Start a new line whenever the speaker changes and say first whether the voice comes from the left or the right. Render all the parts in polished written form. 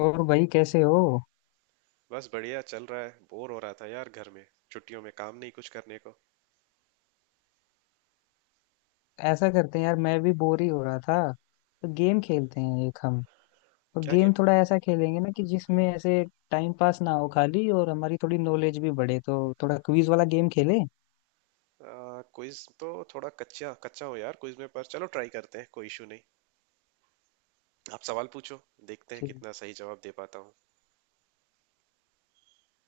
left: और भाई कैसे हो?
right: बस बढ़िया चल रहा है। बोर हो रहा था यार घर में। छुट्टियों में काम नहीं कुछ करने को।
left: ऐसा करते हैं यार, मैं भी बोर ही हो रहा था। तो गेम खेलते हैं एक हम। और
right: क्या
left: गेम
right: गेम?
left: थोड़ा ऐसा खेलेंगे ना कि जिसमें ऐसे टाइम पास ना हो खाली और हमारी थोड़ी नॉलेज भी बढ़े, तो थोड़ा क्विज वाला गेम खेले।
right: क्विज तो थोड़ा कच्चा कच्चा हो यार क्विज में, पर चलो ट्राई करते हैं, कोई इशू नहीं। आप सवाल पूछो, देखते हैं
left: ठीक।
right: कितना सही जवाब दे पाता हूँ।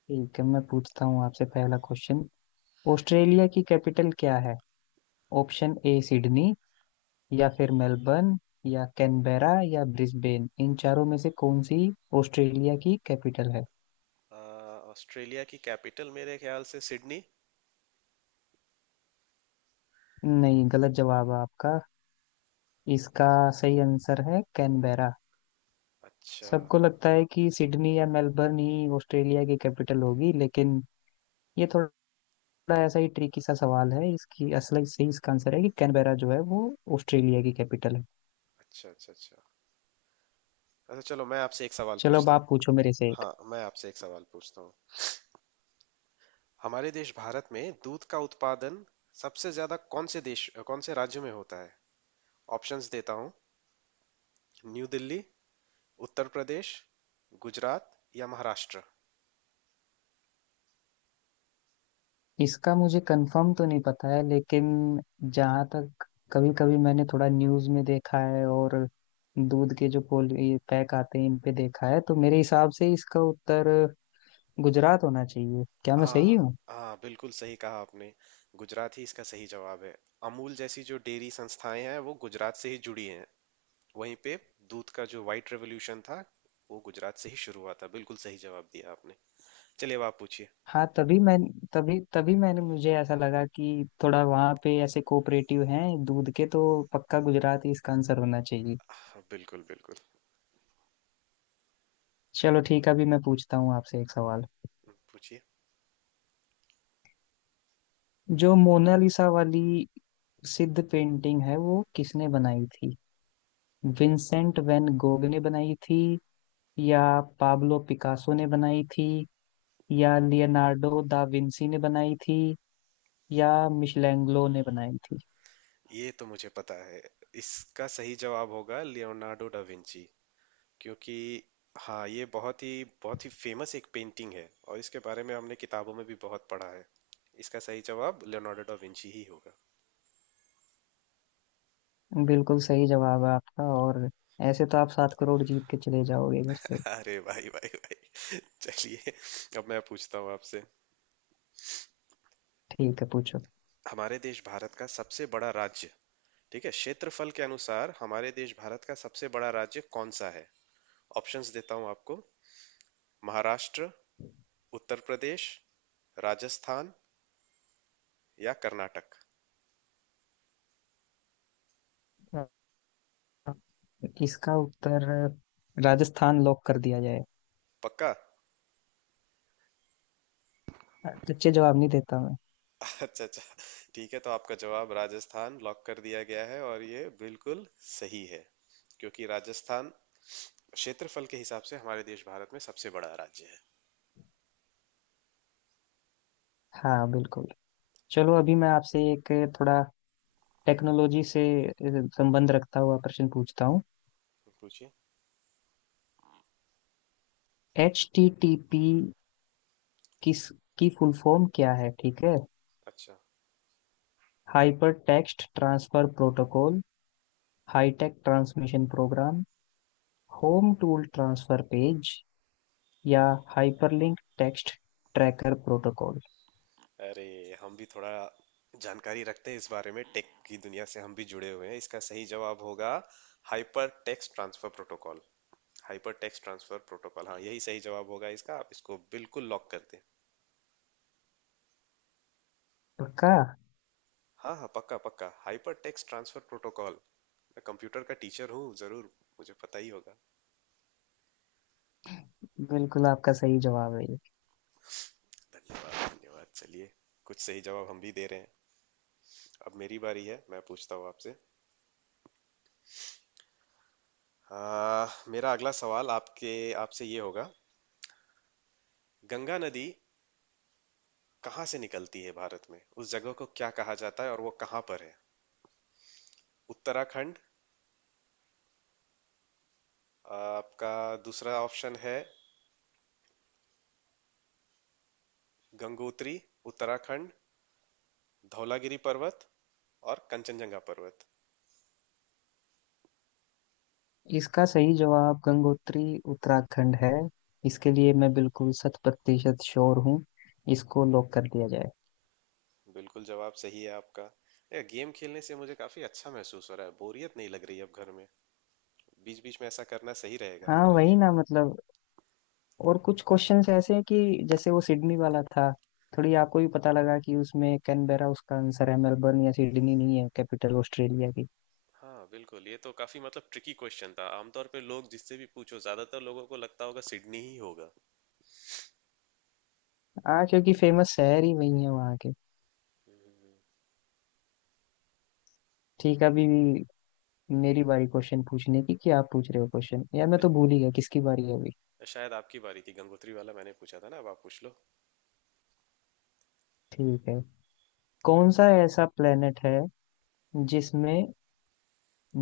left: ठीक है, मैं पूछता हूँ आपसे पहला क्वेश्चन। ऑस्ट्रेलिया की कैपिटल क्या है? ऑप्शन A सिडनी, या फिर मेलबर्न, या कैनबेरा, या ब्रिस्बेन, इन चारों में से कौन सी ऑस्ट्रेलिया की कैपिटल है?
right: अ, ऑस्ट्रेलिया की कैपिटल मेरे ख्याल से सिडनी।
left: नहीं, गलत जवाब है आपका। इसका सही आंसर है कैनबेरा।
right: अच्छा
left: सबको लगता है कि सिडनी या मेलबर्न ही ऑस्ट्रेलिया की कैपिटल होगी, लेकिन ये थोड़ा ऐसा ही ट्रिकी सा सवाल है। इसकी असल सही इसका आंसर है कि कैनबेरा जो है वो ऑस्ट्रेलिया की कैपिटल है।
right: अच्छा अच्छा। अच्छा अच्छा, चलो मैं आपसे एक सवाल
left: चलो, अब
right: पूछता हूँ।
left: आप पूछो मेरे से एक।
right: हाँ, मैं आपसे एक सवाल पूछता हूँ। हमारे देश भारत में दूध का उत्पादन सबसे ज्यादा कौन से देश कौन से राज्य में होता है? ऑप्शंस देता हूँ। न्यू दिल्ली, उत्तर प्रदेश, गुजरात या महाराष्ट्र?
left: इसका मुझे कंफर्म तो नहीं पता है, लेकिन जहाँ तक कभी कभी मैंने थोड़ा न्यूज़ में देखा है, और दूध के जो पोल ये पैक आते हैं इन पे देखा है, तो मेरे हिसाब से इसका उत्तर गुजरात होना चाहिए। क्या मैं सही
right: हाँ
left: हूँ?
right: हाँ, बिल्कुल सही कहा आपने। गुजरात ही इसका सही जवाब है। अमूल जैसी जो डेयरी संस्थाएं हैं वो गुजरात से ही जुड़ी हैं। वहीं पे दूध का जो वाइट रेवोल्यूशन था वो गुजरात से ही शुरू हुआ था। बिल्कुल सही जवाब दिया आपने। चलिए अब आप पूछिए।
left: हाँ, तभी मैं तभी तभी मैंने मुझे ऐसा लगा कि थोड़ा वहाँ पे ऐसे कोऑपरेटिव हैं दूध के, तो पक्का गुजरात ही इसका आंसर होना चाहिए।
right: हाँ, बिल्कुल बिल्कुल।
left: चलो ठीक है, अभी मैं पूछता हूँ आपसे एक सवाल।
right: पूछिए।
left: जो मोनालिसा वाली सिद्ध पेंटिंग है वो किसने बनाई थी? विंसेंट वैन गोग ने बनाई थी, या पाब्लो पिकासो ने बनाई थी, या लियोनार्डो दा विंसी ने बनाई थी, या मिशेलेंग्लो ने बनाई थी?
right: ये तो मुझे पता है। इसका सही जवाब होगा लियोनार्डो डा विंची, क्योंकि हाँ, ये बहुत ही फेमस एक पेंटिंग है और इसके बारे में हमने किताबों में भी बहुत पढ़ा है। इसका सही जवाब लियोनार्डो डा विंची ही होगा।
left: बिल्कुल सही जवाब है आपका। और ऐसे तो आप 7 करोड़ जीत के चले जाओगे इधर से।
right: अरे भाई भाई भाई चलिए, अब मैं पूछता हूँ आपसे।
left: ठीक है, पूछो।
right: हमारे देश भारत का सबसे बड़ा राज्य, ठीक है, क्षेत्रफल के अनुसार हमारे देश भारत का सबसे बड़ा राज्य कौन सा है? ऑप्शंस देता हूँ आपको। महाराष्ट्र, उत्तर प्रदेश, राजस्थान या कर्नाटक?
left: हाँ, इसका उत्तर राजस्थान लॉक कर दिया जाए।
right: पक्का?
left: अच्छे जवाब नहीं देता मैं।
right: अच्छा अच्छा। ठीक है, तो आपका जवाब राजस्थान लॉक कर दिया गया है और ये बिल्कुल सही है, क्योंकि राजस्थान क्षेत्रफल के हिसाब से हमारे देश भारत में सबसे बड़ा राज्य है।
left: हाँ बिल्कुल। चलो, अभी मैं आपसे एक थोड़ा टेक्नोलॉजी से संबंध रखता हुआ प्रश्न पूछता हूँ।
right: पूछिए।
left: HTTP किस की फुल फॉर्म क्या है, ठीक है?
right: अच्छा।
left: Hyper text transfer protocol, high tech transmission program, home tool transfer page, या हाइपरलिंक टेक्स्ट ट्रैकर प्रोटोकॉल?
right: अरे हम भी थोड़ा जानकारी रखते हैं इस बारे में, टेक की दुनिया से हम भी जुड़े हुए हैं। इसका सही जवाब होगा hyper text transfer protocol. Hyper text transfer protocol, हाँ यही सही जवाब होगा इसका। आप इसको बिल्कुल लॉक कर दें।
left: पक्का।
right: हाँ हाँ, पक्का पक्का, हाइपर टेक्स्ट ट्रांसफर प्रोटोकॉल। मैं कंप्यूटर का टीचर हूँ, जरूर मुझे पता ही होगा।
left: बिल्कुल आपका सही जवाब है ये।
right: धन्यवाद धन्यवाद। चलिए, कुछ सही जवाब हम भी दे रहे हैं। अब मेरी बारी है, मैं पूछता हूँ आपसे। मेरा अगला सवाल आपके आपसे ये होगा। गंगा नदी कहाँ से निकलती है भारत में? उस जगह को क्या कहा जाता है और वो कहाँ पर है? उत्तराखंड। आपका दूसरा ऑप्शन है, गंगोत्री उत्तराखंड, धौलागिरी पर्वत और कंचनजंगा पर्वत।
left: इसका सही जवाब गंगोत्री उत्तराखंड है। इसके लिए मैं बिल्कुल 100% श्योर हूँ। इसको लॉक कर दिया जाए।
right: बिल्कुल जवाब सही है आपका। ये गेम खेलने से मुझे काफी अच्छा महसूस हो रहा है, बोरियत नहीं लग रही है अब घर में। बीच बीच में ऐसा करना सही रहेगा
left: हाँ
right: हमारे
left: वही
right: लिए।
left: ना, मतलब और कुछ क्वेश्चंस ऐसे हैं कि जैसे वो सिडनी वाला था। थोड़ी आपको भी पता लगा कि उसमें कैनबेरा उसका आंसर है, मेलबर्न या सिडनी नहीं है कैपिटल ऑस्ट्रेलिया की।
right: हाँ बिल्कुल, ये तो काफी मतलब ट्रिकी क्वेश्चन था। आमतौर पे लोग जिससे भी पूछो, ज्यादातर लोगों को लगता होगा सिडनी ही होगा।
left: हाँ, क्योंकि फेमस शहर ही वही है वहाँ के। ठीक है, अभी मेरी बारी क्वेश्चन पूछने की कि आप पूछ रहे हो क्वेश्चन? यार मैं तो भूल ही गया किसकी बारी है अभी।
right: नहीं, शायद आपकी बारी थी, गंगोत्री वाला मैंने पूछा था ना। अब आप पूछ लो।
left: ठीक है। कौन सा ऐसा प्लेनेट है जिसमें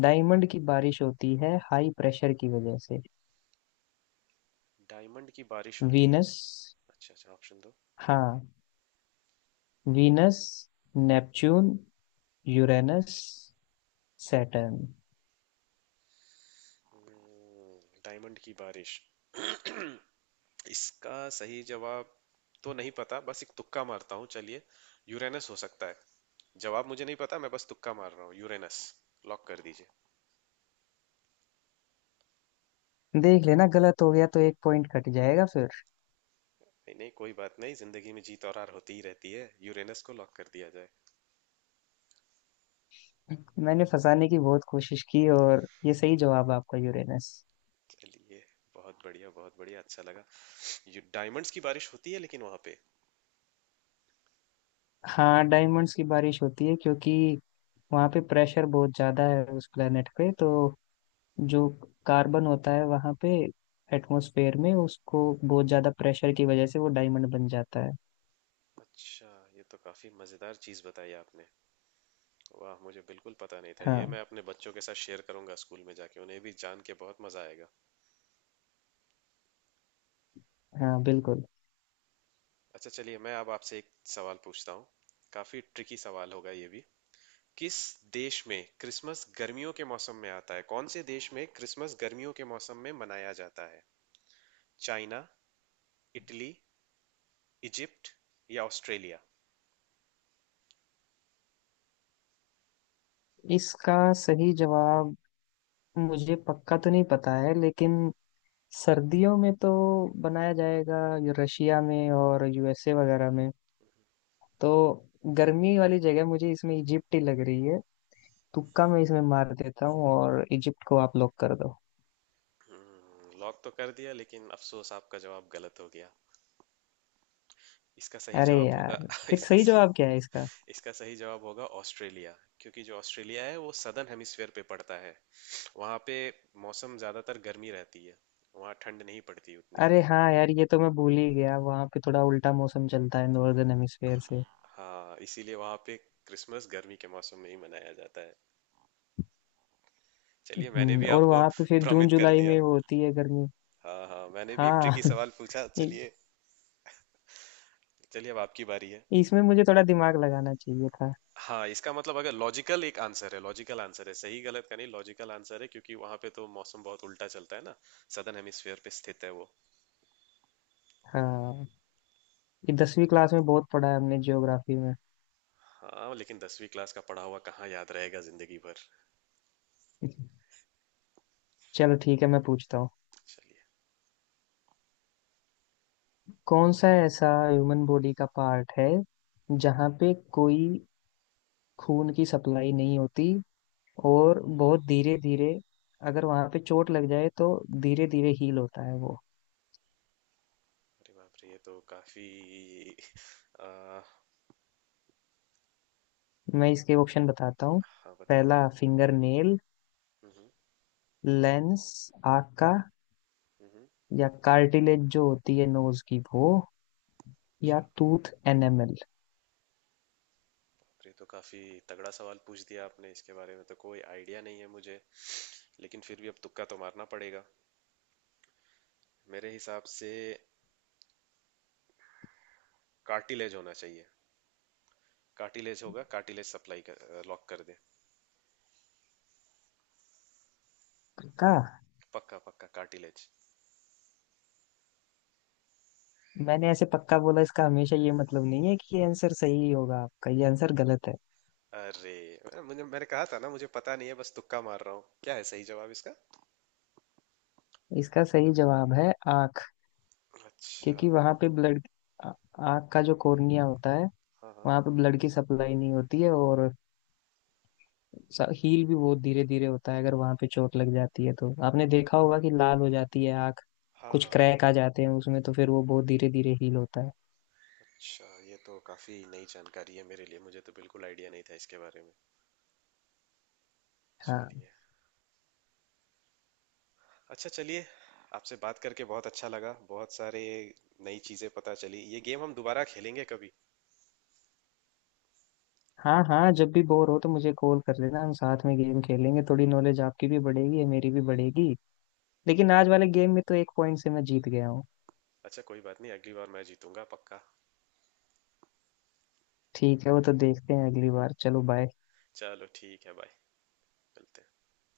left: डायमंड की बारिश होती है हाई प्रेशर की वजह से?
right: डायमंड की बारिश होती है?
left: वीनस।
right: अच्छा अच्छा, ऑप्शन दो।
left: हाँ। Venus, Neptune, Uranus, Saturn.
right: हम्म, डायमंड की बारिश। इसका सही जवाब तो नहीं पता, बस एक तुक्का मारता हूँ। चलिए, यूरेनस हो सकता है। जवाब मुझे नहीं पता, मैं बस तुक्का मार रहा हूँ। यूरेनस लॉक कर दीजिए।
left: देख लेना, गलत हो गया तो एक पॉइंट कट जाएगा फिर।
right: नहीं नहीं, कोई बात नहीं, जिंदगी में जीत और हार होती ही रहती है। यूरेनस को लॉक कर दिया जाए।
left: मैंने फंसाने की बहुत कोशिश की और ये सही जवाब है आपका, यूरेनस।
right: चलिए, बहुत बढ़िया बहुत बढ़िया, अच्छा लगा। ये डायमंड्स की बारिश होती है लेकिन वहाँ पे।
left: हाँ, डायमंड्स की बारिश होती है, क्योंकि वहाँ पे प्रेशर बहुत ज़्यादा है उस प्लेनेट पे। तो जो कार्बन होता है वहाँ पे एटमॉस्फेयर में, उसको बहुत ज़्यादा प्रेशर की वजह से वो डायमंड बन जाता है।
right: अच्छा, ये तो काफी मजेदार चीज बताई आपने। वाह, मुझे बिल्कुल पता नहीं था ये।
left: हाँ,
right: मैं अपने बच्चों के साथ शेयर करूंगा स्कूल में जाके, उन्हें भी जान के बहुत मजा आएगा।
left: हाँ बिल्कुल।
right: अच्छा, चलिए मैं अब आपसे एक सवाल पूछता हूँ। काफी ट्रिकी सवाल होगा ये भी। किस देश में क्रिसमस गर्मियों के मौसम में आता है? कौन से देश में क्रिसमस गर्मियों के मौसम में मनाया जाता है? चाइना, इटली, इजिप्ट या ऑस्ट्रेलिया?
left: इसका सही जवाब मुझे पक्का तो नहीं पता है, लेकिन सर्दियों में तो बनाया जाएगा ये रशिया में और यूएसए वगैरह में। तो गर्मी वाली जगह मुझे इसमें इजिप्ट ही लग रही है। तुक्का मैं इसमें मार देता हूँ और इजिप्ट को आप लॉक कर दो।
right: लॉक तो कर दिया, लेकिन अफसोस आपका जवाब गलत हो गया। इसका सही
left: अरे
right: जवाब होगा
left: यार, फिर
right: इसका
left: सही जवाब
right: स-
left: क्या है इसका?
right: इसका सही जवाब होगा ऑस्ट्रेलिया, क्योंकि जो ऑस्ट्रेलिया है वो सदर्न हेमिस्फेयर पे पड़ता है। वहाँ पे मौसम ज़्यादातर गर्मी रहती है, वहाँ ठंड नहीं पड़ती उतनी।
left: अरे हाँ यार, ये तो मैं भूल ही गया। वहाँ पे थोड़ा उल्टा मौसम चलता है नॉर्दर्न हेमिस्फेयर से।
right: हाँ, इसीलिए वहाँ पे क्रिसमस गर्मी के मौसम में ही मनाया जाता है। चलिए, मैंने भी
left: और
right: आपको
left: वहाँ पे फिर जून
right: भ्रमित कर
left: जुलाई
right: दिया।
left: में होती है गर्मी।
right: हाँ हाँ, मैंने भी एक ट्रिकी
left: हाँ।
right: सवाल पूछा।
left: इ-
right: चलिए, चलिए अब आपकी बारी है।
left: इसमें मुझे थोड़ा दिमाग लगाना चाहिए था।
right: हाँ, इसका मतलब, अगर लॉजिकल एक आंसर है, लॉजिकल आंसर है, सही गलत का नहीं, लॉजिकल आंसर है, क्योंकि वहां पे तो मौसम बहुत उल्टा चलता है ना। सदर्न हेमिस्फीयर पे स्थित है वो।
left: हाँ, ये 10वीं क्लास में बहुत पढ़ा है हमने ज्योग्राफी में।
right: हाँ, लेकिन दसवीं क्लास का पढ़ा हुआ कहाँ याद रहेगा जिंदगी भर।
left: चलो ठीक है, मैं पूछता हूँ।
right: चलिए।
left: कौन सा ऐसा ह्यूमन बॉडी का पार्ट है जहाँ पे कोई खून की सप्लाई नहीं होती, और बहुत धीरे धीरे अगर वहाँ पे चोट लग जाए तो धीरे धीरे हील होता है वो?
right: अरे बाप रे, ये तो काफी। आ,
left: मैं इसके ऑप्शन बताता हूँ।
right: हाँ बताइए।
left: पहला फिंगर नेल,
right: हम्म।
left: लेंस आँख का,
right: हम्म।
left: या कार्टिलेज जो होती है नोज की वो, या
right: अच्छा।
left: Tooth enamel.
right: बाप रे, तो काफी तगड़ा सवाल पूछ दिया आपने। इसके बारे में तो कोई आइडिया नहीं है मुझे, लेकिन फिर भी अब तुक्का तो मारना पड़ेगा। मेरे हिसाब से कार्टिलेज होना चाहिए। कार्टिलेज होगा, कार्टिलेज सप्लाई कर, लॉक कर दे।
left: पक्का।
right: पक्का पक्का, कार्टिलेज।
left: मैंने ऐसे पक्का बोला, इसका हमेशा ये मतलब नहीं है कि ये आंसर सही होगा। आपका ये आंसर गलत है।
right: अरे मुझे, मैंने कहा था ना मुझे पता नहीं है, बस तुक्का मार रहा हूँ। क्या है सही जवाब इसका?
left: इसका सही जवाब है आँख।
right: अच्छा।
left: क्योंकि वहां पे ब्लड, आँख का जो कॉर्निया होता है
right: हाँ हाँ
left: वहां पे ब्लड की सप्लाई नहीं होती है, और हील भी बहुत धीरे धीरे होता है। अगर वहां पे चोट लग जाती है तो आपने देखा होगा कि लाल हो जाती है आंख।
right: हाँ। हाँ
left: कुछ
right: हाँ।
left: क्रैक आ जाते हैं उसमें, तो फिर वो बहुत धीरे धीरे हील होता है।
right: अच्छा, ये तो काफी नई जानकारी है मेरे लिए, मुझे तो बिल्कुल आइडिया नहीं था इसके बारे में।
left: हाँ,
right: चलिए। अच्छा, चलिए, आपसे बात करके बहुत अच्छा लगा, बहुत सारे नई चीजें पता चली। ये गेम हम दोबारा खेलेंगे कभी।
left: हाँ, हाँ। जब भी बोर हो तो मुझे कॉल कर लेना, हम साथ में गेम खेलेंगे, थोड़ी नॉलेज आपकी भी बढ़ेगी मेरी भी बढ़ेगी। लेकिन आज वाले गेम में तो एक पॉइंट से मैं जीत गया हूँ।
right: अच्छा, कोई बात नहीं, अगली बार मैं जीतूंगा पक्का।
left: ठीक है, वो तो देखते हैं अगली बार। चलो, बाय।
right: चलो ठीक है, बाय, मिलते हैं।